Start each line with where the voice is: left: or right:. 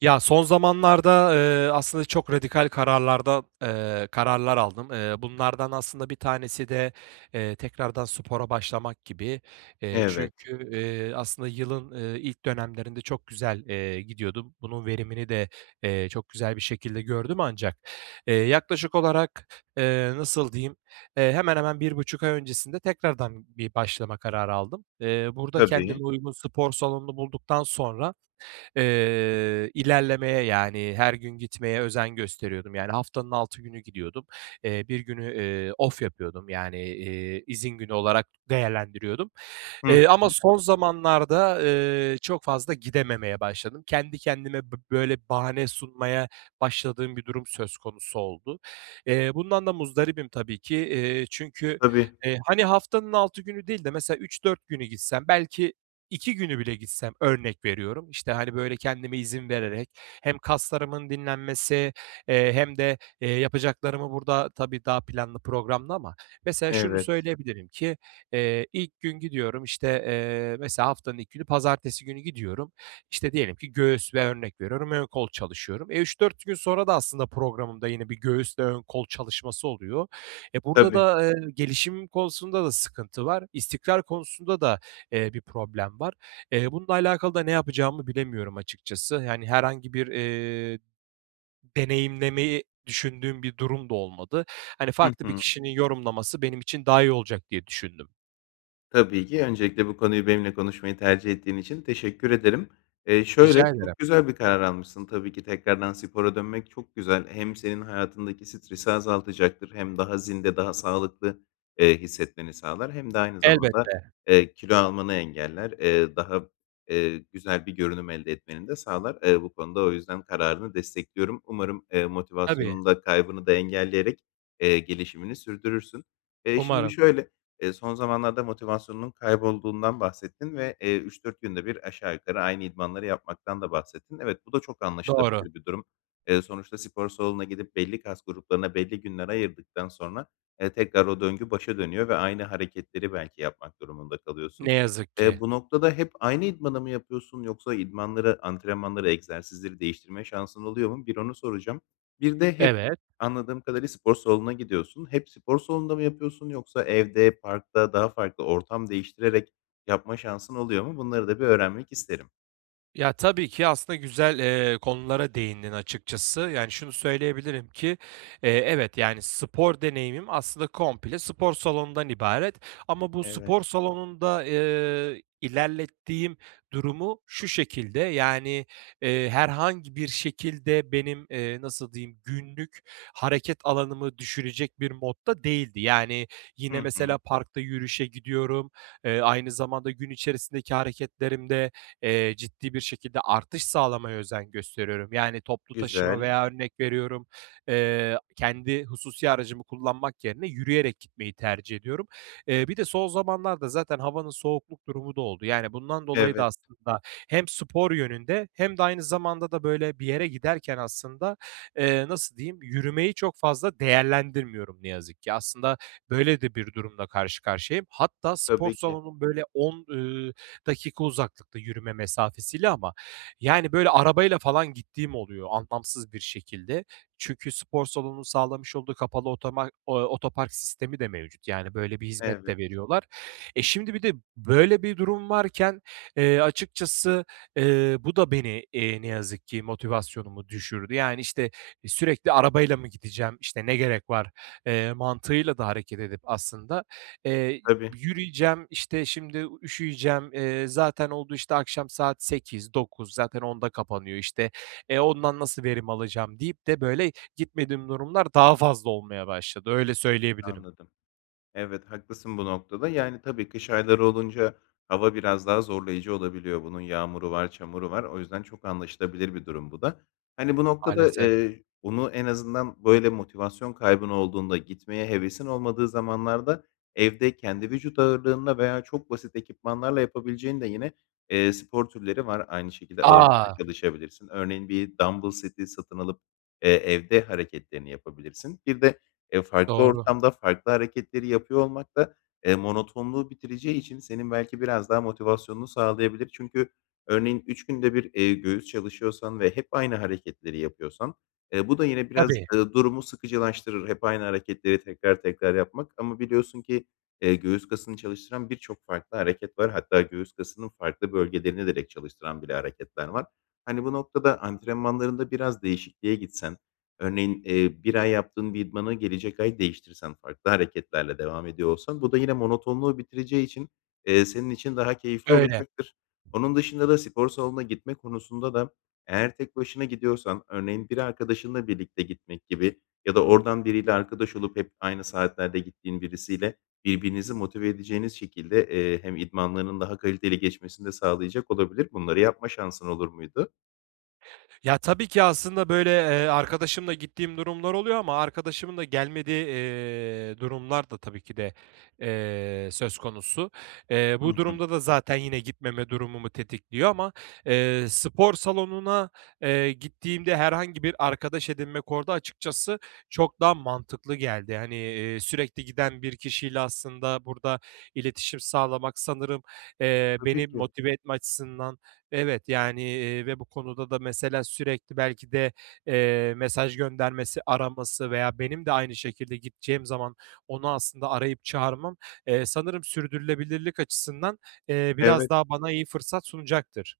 right: Ya, son zamanlarda, eee, aslında çok radikal kararlar da eee, kararlar aldım. Eee, bunlardan aslında bir tanesi de, eee, tekrardan spora başlamak gibi. Eee,
left: Evet.
right: çünkü, eee, aslında yılın, ııı, ilk dönemlerinde çok güzel, eee, gidiyordum. Bunun verimini de, eee, çok güzel bir şekilde gördüm ancak, eee, yaklaşık olarak, eee, nasıl diyeyim? Eee, hemen hemen 1,5 ay öncesinde tekrardan bir başlama kararı aldım. Eee, burada kendime
left: Tabii.
right: uygun spor salonunu bulduktan sonra, eee, ilerlemeye, yani, her gün gitmeye özen gösteriyordum, yani, haftanın 6 günü gidiyordum. Eee, 1 günü, eee, off yapıyordum, yani, iii, izin günü olarak değerlendiriyordum.
left: Hı
right: Eee, ama
left: hı.
right: son zamanlarda, ııı, çok fazla gidememeye başladım. Kendi kendime bi böyle bahane sunmaya başladığım bir durum söz konusu oldu. Eee, bundan da muzdaribim tabii ki. İii, çünkü,
left: Tabii.
right: eee, hani, haftanın 6 günü değil de, mesela, 3-4 günü gitsem, belki 2 günü bile gitsem, örnek veriyorum, işte, hani, böyle, kendime izin vererek hem kaslarımın dinlenmesi, eee, hem de, eee, yapacaklarımı burada tabii, daha planlı programlı ama, mesela, şunu
left: Evet.
right: söyleyebilirim ki, eee, ilk gün gidiyorum, işte, eee, mesela, haftanın ilk günü, pazartesi günü gidiyorum. İşte, diyelim ki göğüs veya örnek veriyorum, ön kol çalışıyorum. E, 3-4 gün sonra da aslında programımda yine bir göğüsle ön kol çalışması oluyor. E, burada
left: Tabii.
right: da, eee, gelişim konusunda da sıkıntı var. İstikrar konusunda da, eee, bir problem var. Eee, bununla alakalı da ne yapacağımı bilemiyorum açıkçası. Hani, herhangi bir, eee, deneyimlemeyi düşündüğüm bir durum da olmadı. Hani,
left: Hı
right: farklı bir
left: hı.
right: kişinin yorumlaması benim için daha iyi olacak diye düşündüm.
left: Tabii ki. Öncelikle bu konuyu benimle konuşmayı tercih ettiğin için teşekkür ederim. Eee,
right: Rica
left: şöyle,
right: ederim.
left: çok güzel bir karar almışsın. Tabii ki tekrardan spora dönmek çok güzel. Hem senin hayatındaki stresi azaltacaktır, hem daha zinde, daha sağlıklı, eee, hissetmeni sağlar hem de aynı zamanda,
right: Elbette.
left: eee, kilo almanı engeller. Eee, daha, eee, güzel bir görünüm elde etmeni de sağlar. Eee, bu konuda o yüzden kararını destekliyorum. Umarım, eee,
right: Tabii.
left: motivasyonunu da kaybını da engelleyerek, eee, gelişimini sürdürürsün. Eee, şimdi
right: Umarım.
left: şöyle, eee, son zamanlarda motivasyonunun kaybolduğundan bahsettin ve, eee, 3-4 günde bir aşağı yukarı aynı idmanları yapmaktan da bahsettin. Evet, bu da çok
right: Doğru.
left: anlaşılabilir bir durum. Eee, sonuçta spor salonuna gidip belli kas gruplarına belli günler ayırdıktan sonra, eee, tekrar o döngü başa dönüyor ve aynı hareketleri belki yapmak durumunda kalıyorsun.
right: Ne yazık ki.
left: Eee, bu noktada hep aynı idmanı mı yapıyorsun yoksa idmanları, antrenmanları, egzersizleri değiştirme şansın oluyor mu? Bir onu soracağım. Bir de hep
right: Evet.
left: -anladığım kadarıyla spor salonuna gidiyorsun. Hep spor salonunda mı yapıyorsun yoksa evde, parkta daha farklı ortam değiştirerek yapma şansın oluyor mu? Bunları da bir öğrenmek isterim.
right: Ya, tabii ki aslında güzel, ııı, konulara değindin açıkçası. Yani, şunu söyleyebilirim ki, eee, evet, yani, spor deneyimim aslında komple spor salonundan ibaret. Ama bu
left: Evet.
right: spor salonunda, ııı, ilerlettiğim durumu şu şekilde, yani, ııı, herhangi bir şekilde benim, eee, nasıl diyeyim, günlük hareket alanımı düşürecek bir modda değildi. Yani,
left: Hı
right: yine,
left: hı.
right: mesela parkta yürüyüşe gidiyorum. Eee, aynı zamanda gün içerisindeki hareketlerimde, eee, ciddi bir şekilde artış sağlamaya özen gösteriyorum. Yani, toplu taşıma
left: Güzel.
right: veya örnek veriyorum, eee, kendi hususi aracımı kullanmak yerine yürüyerek gitmeyi tercih ediyorum. Eee, bir de son zamanlarda zaten havanın soğukluk durumu da oldu. Yani, bundan dolayı da
left: Evet.
right: aslında hem spor yönünde hem de aynı zamanda da, böyle, bir yere giderken aslında, eee, nasıl diyeyim, yürümeyi çok fazla değerlendirmiyorum ne yazık ki. Aslında böyle de bir durumla karşı karşıyayım. Hatta spor
left: Tabii ki.
right: salonum, böyle, 10, ııı, dakika uzaklıkta, yürüme mesafesiyle ama, yani, böyle, arabayla falan gittiğim oluyor, anlamsız bir şekilde. Çünkü spor salonunun sağlamış olduğu kapalı otomar ııı, otopark sistemi de mevcut. Yani, böyle bir hizmet de
left: Evet.
right: veriyorlar. E, şimdi bir de böyle bir durum varken, eee, açıkçası, eee, bu da beni, ııı, ne yazık ki motivasyonumu düşürdü. Yani, işte, "Sürekli arabayla mı gideceğim, işte, ne gerek var?" eee, mantığıyla da hareket edip aslında, eee,
left: Tabii.
right: "Yürüyeceğim, işte, şimdi u üşüyeceğim, eee, zaten oldu, işte, akşam 8-9, zaten 10'da kapanıyor, işte. E, ondan nasıl verim alacağım?" deyip de böyle gitmediğim durumlar daha fazla olmaya başladı. Öyle söyleyebilirim.
left: Anladım. Evet, haklısın bu noktada. Yani, tabii kış ayları olunca hava biraz daha zorlayıcı olabiliyor, bunun yağmuru var, çamuru var. O yüzden çok anlaşılabilir bir durum bu da. Hani, bu noktada,
right: Maalesef.
left: ııı, bunu en azından, böyle motivasyon kaybın olduğunda, gitmeye hevesin olmadığı zamanlarda evde kendi vücut ağırlığınla veya çok basit ekipmanlarla yapabileceğin de yine, eee, spor türleri var aynı şekilde. Ağırlıkla
right: A!
left: çalışabilirsin. Örneğin, bir dambıl seti satın alıp, eee, evde hareketlerini yapabilirsin. Bir de, eee, farklı
right: Doğru.
left: ortamda farklı hareketleri yapıyor olmak da, eee, monotonluğu bitireceği için senin belki biraz daha motivasyonunu sağlayabilir. Çünkü örneğin, 3 günde 1, eee, göğüs çalışıyorsan ve hep aynı hareketleri yapıyorsan, ııı, bu da yine biraz,
right: Tabii.
left: ııı, durumu sıkıcılaştırır. Hep aynı hareketleri tekrar tekrar yapmak. Ama biliyorsun ki, eee, göğüs kasını çalıştıran birçok farklı hareket var. Hatta göğüs kasının farklı bölgelerini direkt çalıştıran bile hareketler var. Hani, bu noktada antrenmanlarında biraz değişikliğe gitsen, örneğin, eee, 1 ay yaptığın bir idmanı gelecek ay değiştirsen, farklı hareketlerle devam ediyor olsan, bu da yine monotonluğu bitireceği için, eee, senin için daha keyifli
right: Öyle.
left: olacaktır. Onun dışında da spor salonuna gitme konusunda da eğer tek başına gidiyorsan, örneğin, bir arkadaşınla birlikte gitmek gibi ya da oradan biriyle arkadaş olup hep aynı saatlerde gittiğin birisiyle birbirinizi motive edeceğiniz şekilde, eee, hem idmanlarının daha kaliteli geçmesini de sağlayacak olabilir, bunları yapma şansın olur muydu?
right: Ya, tabii ki aslında, böyle, eee, arkadaşımla gittiğim durumlar oluyor ama arkadaşımın da gelmediği, eee, durumlar da tabii ki de, eee, söz konusu. Eee,
left: Hı
right: bu
left: hı.
right: durumda da zaten yine gitmeme durumumu tetikliyor ama, eee, spor salonuna, eee, gittiğimde herhangi bir arkadaş edinmek orada, açıkçası, çok daha mantıklı geldi. Hani, iii, sürekli giden bir kişiyle aslında burada iletişim sağlamak sanırım, eee, beni
left: Tabii ki.
right: motive etme açısından evet, yani, eee, ve bu konuda da, mesela, sürekli belki de, eee, mesaj göndermesi, araması veya benim de aynı şekilde gideceğim zaman onu aslında arayıp çağırmam, eee, sanırım sürdürülebilirlik açısından, eee, biraz
left: Evet.
right: daha bana iyi fırsat sunacaktır.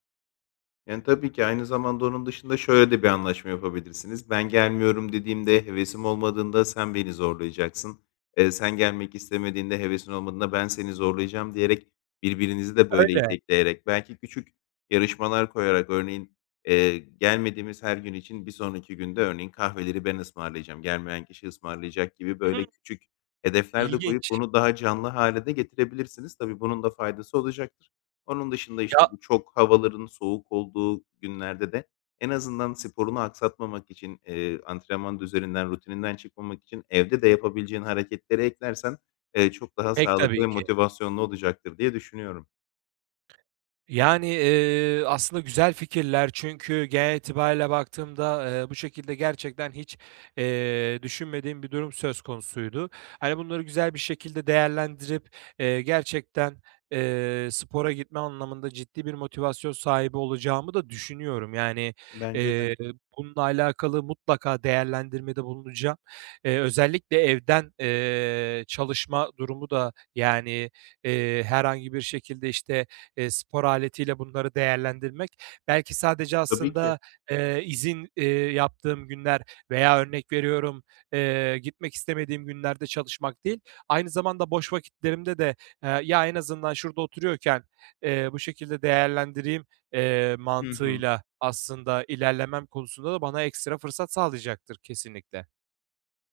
left: Yani, tabii ki aynı zamanda onun dışında şöyle de bir anlaşma yapabilirsiniz. Ben gelmiyorum dediğimde, hevesim olmadığında sen beni zorlayacaksın. Eee, sen gelmek istemediğinde, hevesin olmadığında ben seni zorlayacağım diyerek birbirinizi de, böyle,
right: Öyle.
left: itekleyerek, belki küçük yarışmalar koyarak, örneğin, eee, gelmediğimiz her gün için bir sonraki gün de, örneğin, kahveleri ben ısmarlayacağım, gelmeyen kişi ısmarlayacak gibi, böyle,
right: [unintelligible]
left: küçük hedefler de koyup
right: İlginç.
left: bunu daha canlı hâle de getirebilirsiniz. Tabii, bunun da faydası olacaktır. Onun dışında, işte,
right: Ya
left: bu çok havaların soğuk olduğu günlerde de en azından sporunu aksatmamak için, eee, antrenman düzeninden, rutininden çıkmamak için evde de yapabileceğin hareketleri eklersen, eee, çok daha
right: Pek
left: sağlıklı
right: tabii
left: ve
right: ki.
left: motivasyonlu olacaktır diye düşünüyorum.
right: Yani, iii, aslında güzel fikirler çünkü genel itibarıyla baktığımda, eee, bu şekilde gerçekten hiç, eee, düşünmediğim bir durum söz konusuydu. Hani, bunları güzel bir şekilde değerlendirip, eee, gerçekten, eee, spora gitme anlamında ciddi bir motivasyon sahibi olacağımı da düşünüyorum. Yani,
left: Bence de.
right: eee, bununla alakalı mutlaka değerlendirmede bulunacağım. Eee, özellikle evden, eee, çalışma durumu da, yani, eee, herhangi bir şekilde, işte, eee, spor aletiyle bunları değerlendirmek belki sadece
left: Tabii ki.
right: aslında, eee, izin, eee, yaptığım günler veya örnek veriyorum, eee, gitmek istemediğim günlerde çalışmak değil, aynı zamanda boş vakitlerimde de, eee, "Ya, en azından şurada oturuyorken, eee, bu şekilde değerlendireyim." eee,
left: Hı hı.
right: mantığıyla aslında ilerlemem konusunda da bana ekstra fırsat sağlayacaktır kesinlikle.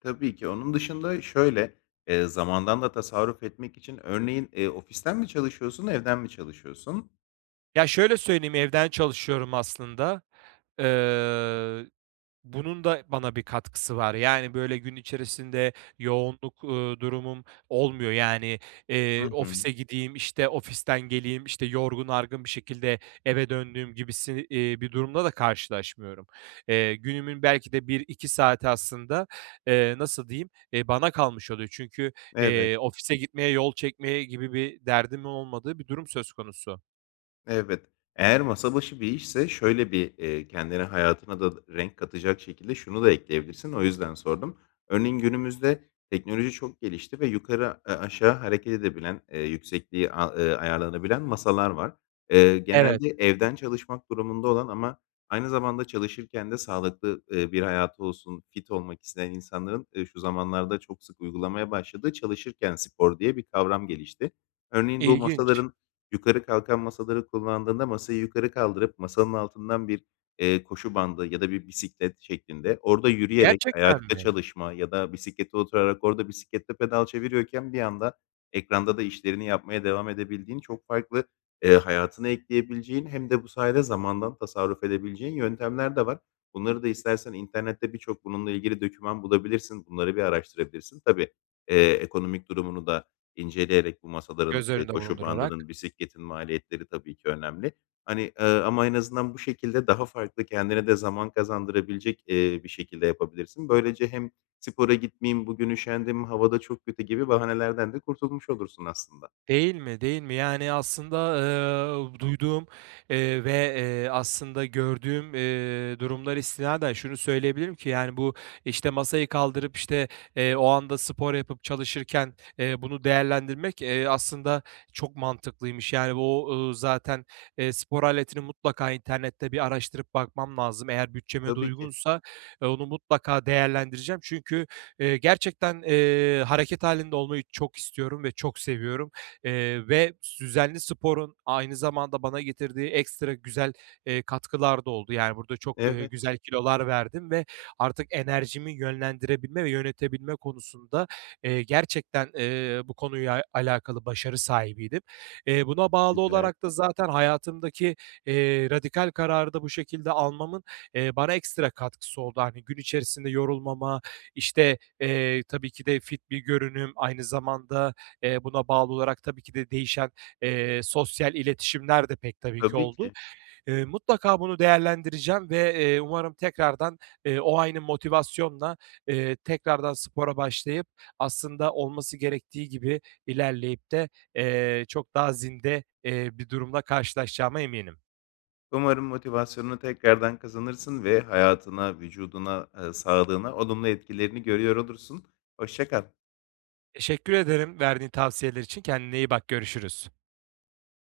left: Tabii ki. Onun dışında şöyle, eee, zamandan da tasarruf etmek için örneğin, eee, ofisten mi çalışıyorsun, evden mi çalışıyorsun?
right: Ya, şöyle söyleyeyim, evden çalışıyorum aslında. Eee, bunun da bana bir katkısı var. Yani, böyle, gün içerisinde yoğunluk, uuu, durumum olmuyor. Yani,
left: Hı
right: eee,
left: hı.
right: ofise gideyim, işte, ofisten geleyim, işte, yorgun argın bir şekilde eve döndüğüm gibi si iii, bir durumla da karşılaşmıyorum. Eee, günümün belki de 1-2 saati aslında, eee, nasıl diyeyim, eee, bana kalmış oluyor. Çünkü,
left: Evet.
right: eee, ofise gitmeye, yol çekmeye gibi bir derdimin olmadığı bir durum söz konusu.
left: Evet. Eğer masa başı bir işse şöyle bir, eee, kendine, hayatına da renk katacak şekilde şunu da ekleyebilirsin, o yüzden sordum. Örneğin, günümüzde teknoloji çok gelişti ve yukarı a eee, aşağı hareket edebilen, eee, yüksekliği a ııı, ayarlanabilen masalar var. Eee,
right: Evet.
left: genelde evden çalışmak durumunda olan ama aynı zamanda çalışırken de sağlıklı, eee, bir hayatı olsun, fit olmak isteyen insanların, eee, şu zamanlarda çok sık uygulamaya başladığı çalışırken spor diye bir kavram gelişti. Örneğin, bu
right: İlginç.
left: masaların, yukarı kalkan masaları kullandığında, masayı yukarı kaldırıp masanın altından bir, eee, koşu bandı ya da bir bisiklet şeklinde orada yürüyerek,
right: Gerçekten
left: ayakta
right: mi?
left: çalışma ya da bisiklete oturarak orada bisikletle pedal çeviriyorken bir yanda ekranda da işlerini yapmaya devam edebildiğin çok farklı, eee, hayatına ekleyebileceğin hem de bu sayede zamandan tasarruf edebileceğin yöntemler de var. Bunları da istersen internette birçok bununla ilgili doküman bulabilirsin. Bunları bir araştırabilirsin. Tabii, eee, ekonomik durumunu da inceleyerek bu masaların,
right: Göz
left: eee,
right: önünde
left: koşu
right: bulundurarak.
left: bandının, bisikletin maliyetleri tabii ki önemli. Hani, eee, ama en azından bu şekilde daha farklı, kendine de zaman kazandırabilecek, eee, bir şekilde yapabilirsin. Böylece hem, "Spora gitmeyeyim, bugün üşendim, hava da çok kötü." gibi bahanelerden de kurtulmuş olursun aslında.
right: Değil mi, değil mi? Yani, aslında, eee, duyduğum, eee, ve, eee, aslında gördüğüm, eee, durumlara istinaden şunu söyleyebilirim ki, yani, bu, işte, masayı kaldırıp, işte, eee, o anda spor yapıp çalışırken, eee, bunu değerlendirmek, eee, aslında çok mantıklıymış. Yani, o, ııı, zaten, eee, spor aletini mutlaka internette bir araştırıp bakmam lazım. Eğer bütçeme de
left: Tabii ki.
right: uygunsa, eee, onu mutlaka değerlendireceğim. Çünkü, eee, gerçekten, eee, hareket hâlinde olmayı çok istiyorum ve çok seviyorum, eee, ve düzenli sporun aynı zamanda bana getirdiği ekstra güzel, eee, katkılar da oldu. Yani, burada çok, ııı,
left: Evet.
right: güzel kilolar verdim ve artık enerjimi yönlendirebilme ve yönetebilme konusunda, eee, gerçekten, eee, bu konuya alakalı başarı sahibiydim. Eee, buna bağlı
left: Güzel.
right: olarak da zaten hayatımdaki, eee, radikal kararı da bu şekilde almamın, eee, bana ekstra katkısı oldu. Hani, gün içerisinde yorulmama, işte, eee, tabii ki de fit bir görünüm, aynı zamanda, eee, buna bağlı olarak tabii ki de değişen, eee, sosyal iletişimler de pek tabii ki
left: Tabii
right: oldu.
left: ki.
right: Eee, mutlaka bunu değerlendireceğim ve, eee, umarım tekrardan, eee, o aynı motivasyonla, eee, tekrardan spora başlayıp, aslında olması gerektiği gibi ilerleyip de, eee, çok daha zinde, eee, bir durumla karşılaşacağıma eminim.
left: Umarım motivasyonunu tekrardan kazanırsın ve hayatına, vücuduna, eee, sağlığına olumlu etkilerini görüyor olursun. Hoşça kal.
right: Teşekkür ederim, verdiğin tavsiyeler için. Kendine iyi bak, görüşürüz.